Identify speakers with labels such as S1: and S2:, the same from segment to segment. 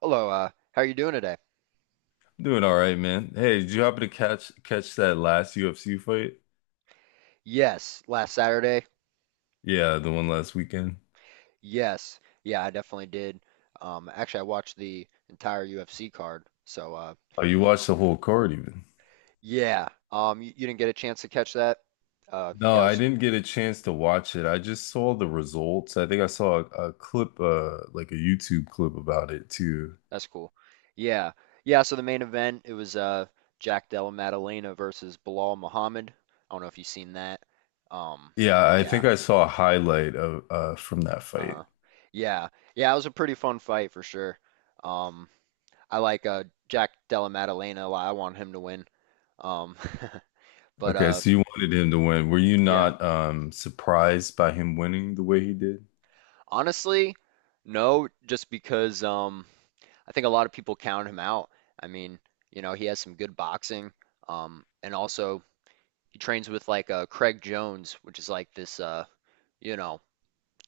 S1: Hello, how are you doing today?
S2: Doing all right, man. Hey, did you happen to catch that last UFC fight?
S1: Yes, last Saturday.
S2: Yeah, the one last weekend.
S1: Yes. Yeah, I definitely did. Actually, I watched the entire UFC card. So,
S2: Oh, you
S1: y
S2: watched the whole card even.
S1: yeah. You didn't get a chance to catch that?
S2: No,
S1: Yeah,
S2: I didn't get a chance to watch it. I just saw the results. I think I saw a clip, like a YouTube clip about it too.
S1: that's cool. Yeah. Yeah, so the main event, it was Jack Della Maddalena versus Bilal Muhammad. I don't know if you've seen that. Um,
S2: Yeah, I
S1: yeah.
S2: think I saw a highlight of from that fight.
S1: Uh-huh. Yeah. Yeah, it was a pretty fun fight for sure. Um, I like Jack Della Maddalena a lot. I want him to win. Um, but
S2: Okay,
S1: uh,
S2: so you wanted him to win. Were you
S1: yeah,
S2: not surprised by him winning the way he did?
S1: honestly, no, just because I think a lot of people count him out. I mean, he has some good boxing, and also he trains with like Craig Jones, which is like this, you know,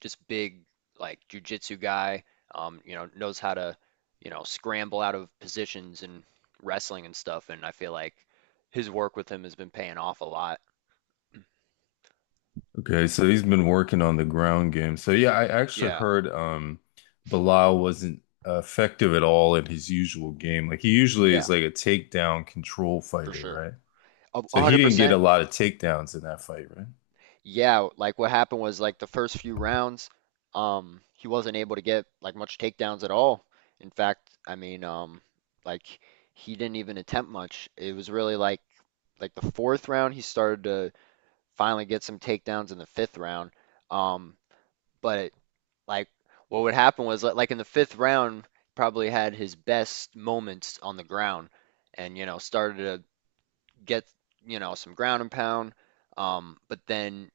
S1: just big like jujitsu guy. Knows how to, scramble out of positions and wrestling and stuff. And I feel like his work with him has been paying off a lot.
S2: Okay, so he's been working on the ground game. So yeah, I actually
S1: Yeah,
S2: heard Bilal wasn't effective at all in his usual game. Like he usually
S1: yeah,
S2: is like a takedown control
S1: for
S2: fighter,
S1: sure.
S2: right?
S1: A
S2: So he
S1: hundred
S2: didn't get a
S1: percent.
S2: lot of takedowns in that fight, right?
S1: Yeah, like what happened was like the first few rounds, he wasn't able to get like much takedowns at all. In fact, I mean, like he didn't even attempt much. It was really like the fourth round he started to finally get some takedowns in the fifth round. Um, but like what would happen was like in the fifth round probably had his best moments on the ground, and started to get some ground and pound. But then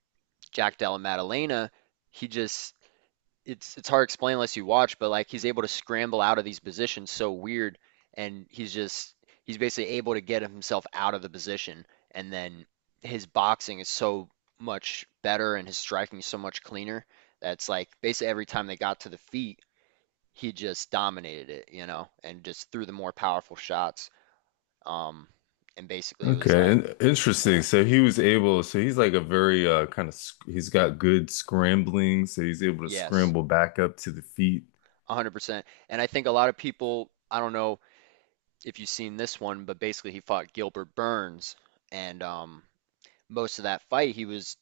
S1: Jack Della Maddalena, he just it's hard to explain unless you watch, but like he's able to scramble out of these positions so weird, and he's basically able to get himself out of the position, and then his boxing is so much better and his striking is so much cleaner. That's like basically every time they got to the feet, he just dominated it, and just threw the more powerful shots. Um, and basically it was
S2: Okay,
S1: like, yeah,
S2: interesting. So he was able, so he's like a very kind of sc he's got good scrambling, so he's able to
S1: yes,
S2: scramble back up to the feet.
S1: 100%. And I think a lot of people, I don't know if you've seen this one, but basically he fought Gilbert Burns, and most of that fight he was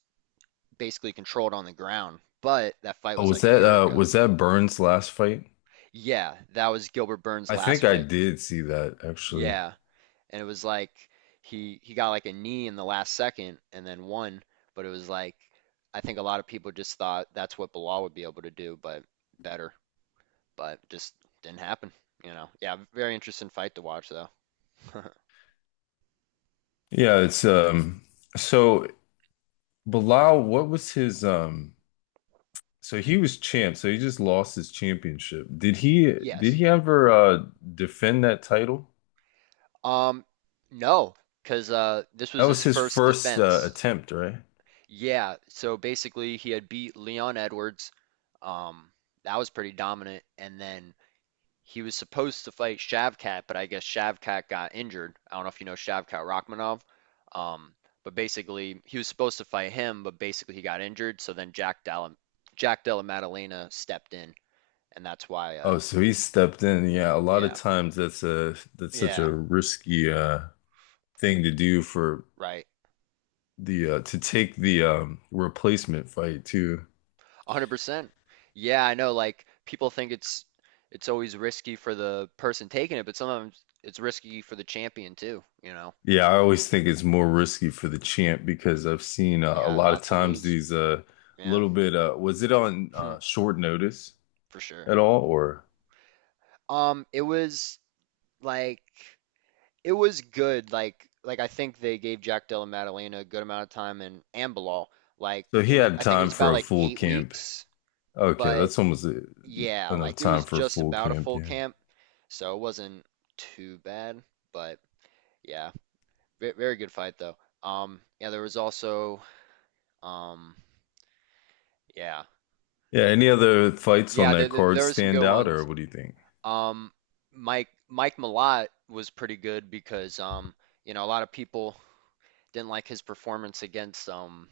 S1: basically controlled on the ground. But that fight
S2: Oh,
S1: was like a year ago.
S2: was that Burns' last fight?
S1: Yeah, that was Gilbert Burns'
S2: I think
S1: last
S2: I
S1: fight.
S2: did see that actually.
S1: Yeah, and it was like he got like a knee in the last second and then won, but it was like I think a lot of people just thought that's what Bilal would be able to do, but better, but just didn't happen, you know. Yeah, very interesting fight to watch though.
S2: Yeah, it's so Bilal, what was his so he was champ, so he just lost his championship. Did he did
S1: Yes.
S2: he ever defend that title?
S1: Um, no, because this
S2: That
S1: was his
S2: was his
S1: first
S2: first
S1: defense.
S2: attempt, right?
S1: Yeah, so basically he had beat Leon Edwards. Um, that was pretty dominant, and then he was supposed to fight Shavkat, but I guess Shavkat got injured. I don't know if you know Shavkat Rachmanov. Um, but basically he was supposed to fight him, but basically he got injured. So then Jack Della Maddalena stepped in, and that's why.
S2: Oh, so he stepped in. Yeah, a lot of
S1: Yeah,
S2: times that's a that's such a
S1: yeah,
S2: risky thing to do for
S1: right.
S2: the to take the replacement fight too.
S1: 100%. Yeah, I know. Like people think it's always risky for the person taking it, but sometimes it's risky for the champion too, you know.
S2: Yeah, I always think it's more risky for the champ because I've seen
S1: They
S2: a
S1: got a
S2: lot of
S1: lot to
S2: times
S1: lose.
S2: these
S1: Yeah.
S2: little bit was it on short notice?
S1: For sure.
S2: At all, or
S1: It was like it was good. Like I think they gave Jack Della Maddalena a good amount of time and Bilal. Like
S2: so
S1: it
S2: he
S1: was
S2: had
S1: I think it
S2: time
S1: was
S2: for
S1: about
S2: a
S1: like
S2: full
S1: eight
S2: camp.
S1: weeks,
S2: Okay,
S1: but
S2: that's almost
S1: yeah,
S2: enough
S1: like it
S2: time
S1: was
S2: for a
S1: just
S2: full
S1: about a
S2: camp.
S1: full
S2: Yeah,
S1: camp, so it wasn't too bad. But yeah. Very good fight though. Yeah, there was also, um, yeah,
S2: yeah. Any other fights on
S1: yeah, there,
S2: that
S1: there,
S2: card
S1: there were some
S2: stand
S1: good
S2: out, or
S1: ones.
S2: what do you think?
S1: Um, Mike Malott was pretty good because, a lot of people didn't like his performance against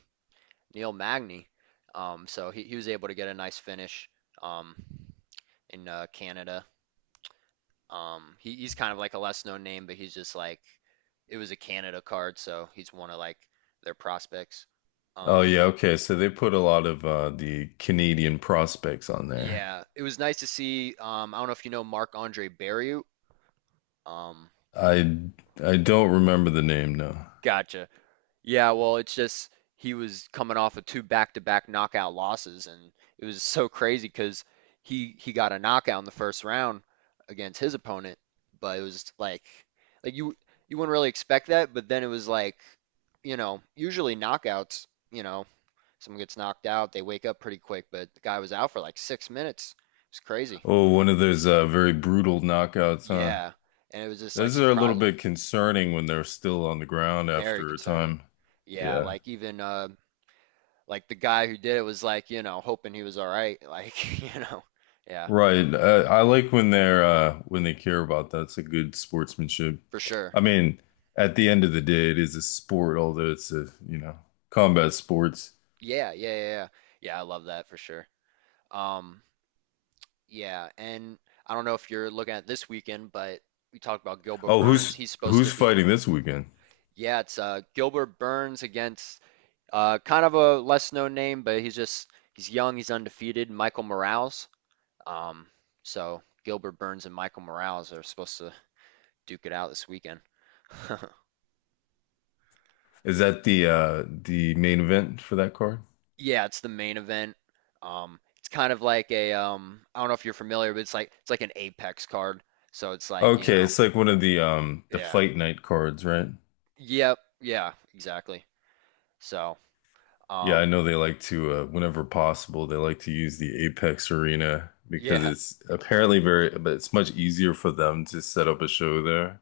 S1: Neil Magny. So he was able to get a nice finish um in Canada. He's kind of like a less known name, but he's just like it was a Canada card, so he's one of like their prospects.
S2: Oh
S1: Um,
S2: yeah, okay. So they put a lot of the Canadian prospects on there.
S1: Yeah, it was nice to see. I don't know if you know Marc-Andre Barrieu. Um,
S2: I I don't remember the name, no.
S1: Gotcha. Yeah, well, it's just he was coming off of two back-to-back knockout losses, and it was so crazy because he got a knockout in the first round against his opponent, but it was like like you you wouldn't really expect that, but then it was like you know usually knockouts, you know, someone gets knocked out, they wake up pretty quick, but the guy was out for like 6 minutes. It's crazy.
S2: Oh, one of those very brutal knockouts, huh?
S1: Yeah, and it was just like
S2: Those are a little
S1: surprising.
S2: bit concerning when they're still on the ground
S1: Very
S2: after a
S1: concerning.
S2: time.
S1: Yeah,
S2: Yeah.
S1: like even like the guy who did it was like, you know, hoping he was all right, like, you know. Yeah,
S2: Right. I like when they're when they care about that. It's a good sportsmanship.
S1: for sure.
S2: I mean, at the end of the day, it is a sport, although it's a, you know, combat sports.
S1: Yeah, yeah, yeah, yeah. Yeah, I love that for sure. Um, yeah, and I don't know if you're looking at this weekend, but we talked about Gilbert
S2: Oh,
S1: Burns.
S2: who's
S1: He's supposed
S2: who's
S1: to be,
S2: fighting this weekend?
S1: yeah, it's Gilbert Burns against kind of a less known name, but he's young, he's undefeated, Michael Morales. Um, so Gilbert Burns and Michael Morales are supposed to duke it out this weekend.
S2: Is that the main event for that card?
S1: Yeah, it's the main event. It's kind of like a, I don't know if you're familiar, but it's like an Apex card. So it's like, you
S2: Okay,
S1: know,
S2: it's like one of the
S1: yeah.
S2: fight night cards, right?
S1: Yep, yeah, exactly. So,
S2: Yeah, I
S1: um,
S2: know they like to whenever possible, they like to use the Apex Arena because
S1: yeah,
S2: it's apparently very, but it's much easier for them to set up a show there.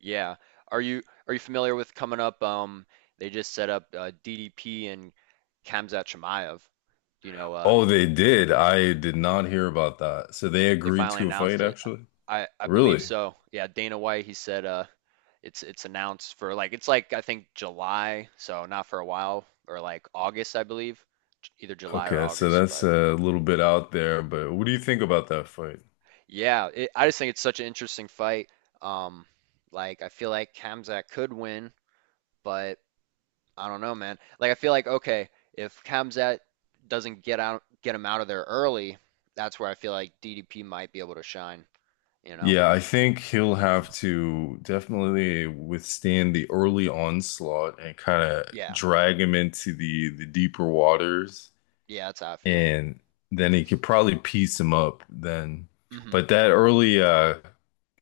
S1: yeah. Are you familiar with coming up? They just set up DDP and Khamzat Chimaev. You know,
S2: Oh, they did. I did not hear about that. So they
S1: they
S2: agreed
S1: finally
S2: to a fight,
S1: announced it.
S2: actually?
S1: I believe
S2: Really?
S1: so. Yeah, Dana White, he said it's announced for like it's like I think July, so not for a while or like August, I believe, either July or
S2: Okay, so
S1: August,
S2: that's
S1: but
S2: a little bit out there, but what do you think about that fight?
S1: yeah, I just think it's such an interesting fight. Um like I feel like Khamzat could win, but I don't know, man. Like I feel like, okay, if Khamzat doesn't get out get him out of there early, that's where I feel like DDP might be able to shine, you know?
S2: Yeah, I think he'll have to definitely withstand the early onslaught and kind of
S1: Yeah.
S2: drag him into the deeper waters.
S1: Yeah, that's how I feel.
S2: And then he could probably piece him up then.
S1: Mhm.
S2: But that early uh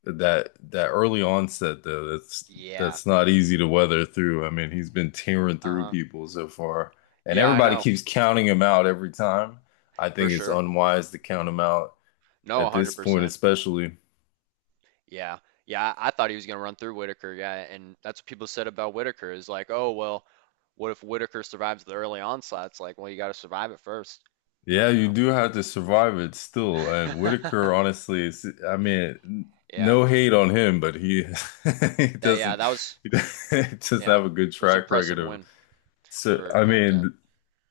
S2: that that early onset though,
S1: Yeah.
S2: that's not easy to weather through. I mean, he's been tearing through
S1: Uh-huh.
S2: people so far, and
S1: Yeah, I
S2: everybody
S1: know,
S2: keeps counting him out every time. I
S1: for
S2: think it's
S1: sure.
S2: unwise to count him out
S1: No,
S2: at this point,
S1: 100%.
S2: especially.
S1: Yeah. Yeah, I thought he was going to run through Whitaker. Yeah, and that's what people said about Whitaker is like, "Oh, well, what if Whitaker survives the early onslaught?" It's like, "Well, you got to survive it first.
S2: Yeah,
S1: I don't
S2: you
S1: know."
S2: do have to survive it still. And Whitaker, honestly, is, I mean,
S1: Yeah.
S2: no hate on him, but he he
S1: That Yeah,
S2: doesn't
S1: that was
S2: he doesn't
S1: yeah.
S2: have a good
S1: It was
S2: track record
S1: impressive
S2: of.
S1: win
S2: So
S1: for
S2: I
S1: Kamzat.
S2: mean,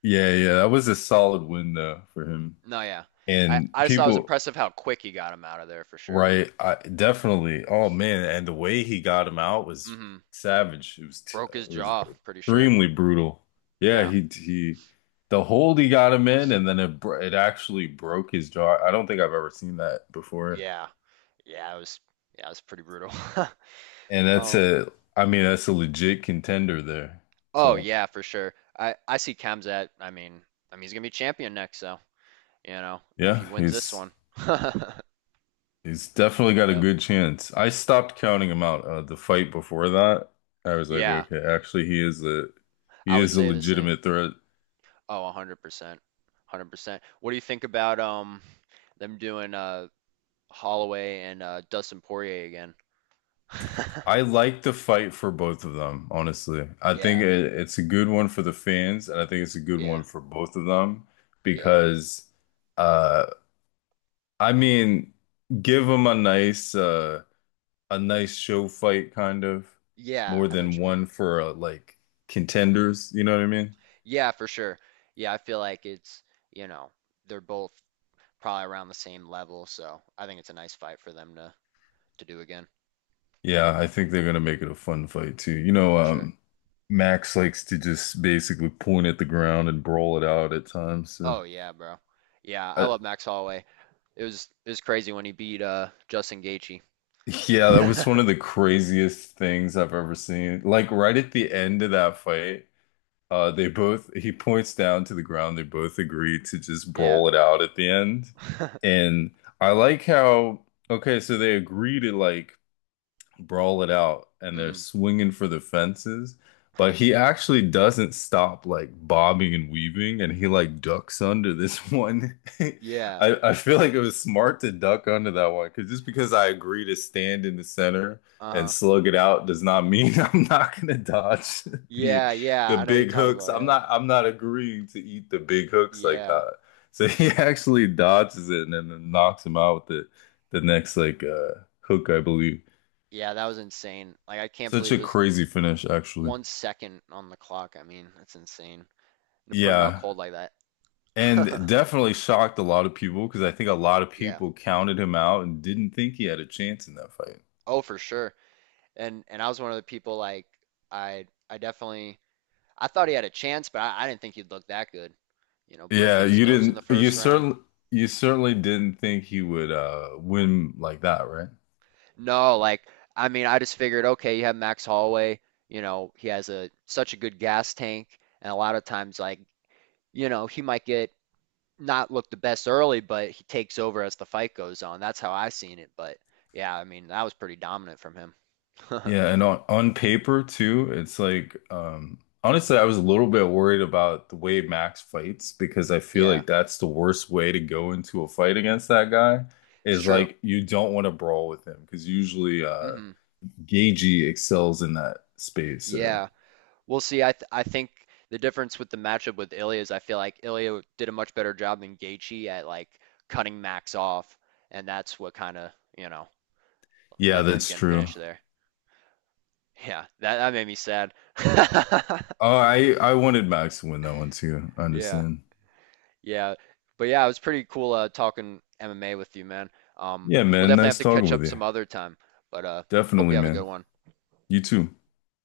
S2: yeah, yeah, that was a solid win though for him.
S1: No, yeah. I
S2: And
S1: I just thought it was
S2: people,
S1: impressive how quick he got him out of there for sure.
S2: right, I definitely. Oh man, and the way he got him out was
S1: hmm
S2: savage. It was
S1: Broke his
S2: it was
S1: jaw, pretty sure.
S2: extremely brutal. Yeah,
S1: Yeah.
S2: he the hold he got him in and then it actually broke his jaw. I don't think I've ever seen that before.
S1: Yeah. Yeah, it was yeah, it was pretty brutal.
S2: And that's
S1: Um
S2: a I mean that's a legit contender there.
S1: Oh
S2: So,
S1: yeah, for sure. I see Kem's I mean, he's gonna be champion next, so you know if
S2: yeah,
S1: he wins this one.
S2: he's definitely got a
S1: Yep.
S2: good chance. I stopped counting him out the fight before that. I was like,
S1: Yeah,
S2: okay, actually he
S1: I would
S2: is a
S1: say the same.
S2: legitimate threat.
S1: Oh, 100%. 100%. What do you think about them doing Holloway and Dustin Poirier again?
S2: I like the fight for both of them, honestly. I think
S1: Yeah,
S2: it's a good one for the fans, and I think it's a good one
S1: yeah,
S2: for both of them
S1: yeah.
S2: because, uh, I mean, give them a nice show fight kind of
S1: Yeah,
S2: more
S1: I know what
S2: than
S1: you mean.
S2: one for like
S1: Hmm.
S2: contenders. You know what I mean?
S1: Yeah, for sure. Yeah, I feel like it's, you know, they're both probably around the same level, so I think it's a nice fight for them to do again.
S2: Yeah, I think they're gonna make it a fun fight too. You know,
S1: For sure.
S2: Max likes to just basically point at the ground and brawl it out at times. So
S1: Oh yeah, bro. Yeah, I
S2: I,
S1: love Max Holloway. It was crazy when he beat Justin Gaethje.
S2: yeah, that was one of the craziest things I've ever seen. Like right at the end of that fight, they both he points down to the ground, they both agree to just
S1: Yeah.
S2: brawl it out at the end. And I like how okay, so they agree to like brawl it out and they're
S1: Mm.
S2: swinging for the fences but he actually doesn't stop like bobbing and weaving and he like ducks under this one
S1: Yeah.
S2: I feel like it was smart to duck under that one because just because I agree to stand in the center and
S1: Uh-huh.
S2: slug it out does not mean I'm not gonna dodge the
S1: Yeah, yeah.
S2: the
S1: I know what you're
S2: big
S1: talking
S2: hooks.
S1: about. Yeah.
S2: I'm not agreeing to eat the big hooks like
S1: Yeah.
S2: that so he actually dodges it and then knocks him out with the next like hook I believe
S1: Yeah, that was insane. Like I can't
S2: such
S1: believe it
S2: a
S1: was
S2: crazy finish, actually.
S1: 1 second on the clock. I mean, that's insane. To put him out
S2: Yeah.
S1: cold like that.
S2: And definitely shocked a lot of people because I think a lot of
S1: Yeah.
S2: people counted him out and didn't think he had a chance in that fight.
S1: Oh, for sure. And I was one of the people like I I definitely I thought he had a chance, but I didn't think he'd look that good. You know, breaking
S2: Yeah,
S1: his nose in the first round.
S2: you certainly didn't think he would win like that, right?
S1: No, like I mean, I just figured, okay, you have Max Holloway, you know, he has a such a good gas tank, and a lot of times, like, you know, he might get not look the best early, but he takes over as the fight goes on. That's how I seen it. But yeah, I mean, that was pretty dominant from him.
S2: Yeah, and on paper too, it's like honestly I was a little bit worried about the way Max fights because I feel
S1: Yeah,
S2: like that's the worst way to go into a fight against that guy
S1: it's
S2: is
S1: true.
S2: like you don't want to brawl with him because usually
S1: Hmm.
S2: Gagey excels in that space. So
S1: Yeah, we'll see. I think the difference with the matchup with Ilya is I feel like Ilya did a much better job than Gaethje at like cutting Max off, and that's what kind of, you know,
S2: yeah,
S1: led to him
S2: that's
S1: getting
S2: true.
S1: finished there. Yeah, that made me sad.
S2: Oh, I wanted Max to win that one too. I
S1: Yeah,
S2: understand.
S1: yeah, but yeah, it was pretty cool talking MMA with you, man. Um,
S2: Yeah,
S1: we'll
S2: man.
S1: definitely have
S2: Nice
S1: to
S2: talking
S1: catch
S2: with
S1: up
S2: you.
S1: some other time, but hope you
S2: Definitely,
S1: have a good
S2: man.
S1: one.
S2: You too.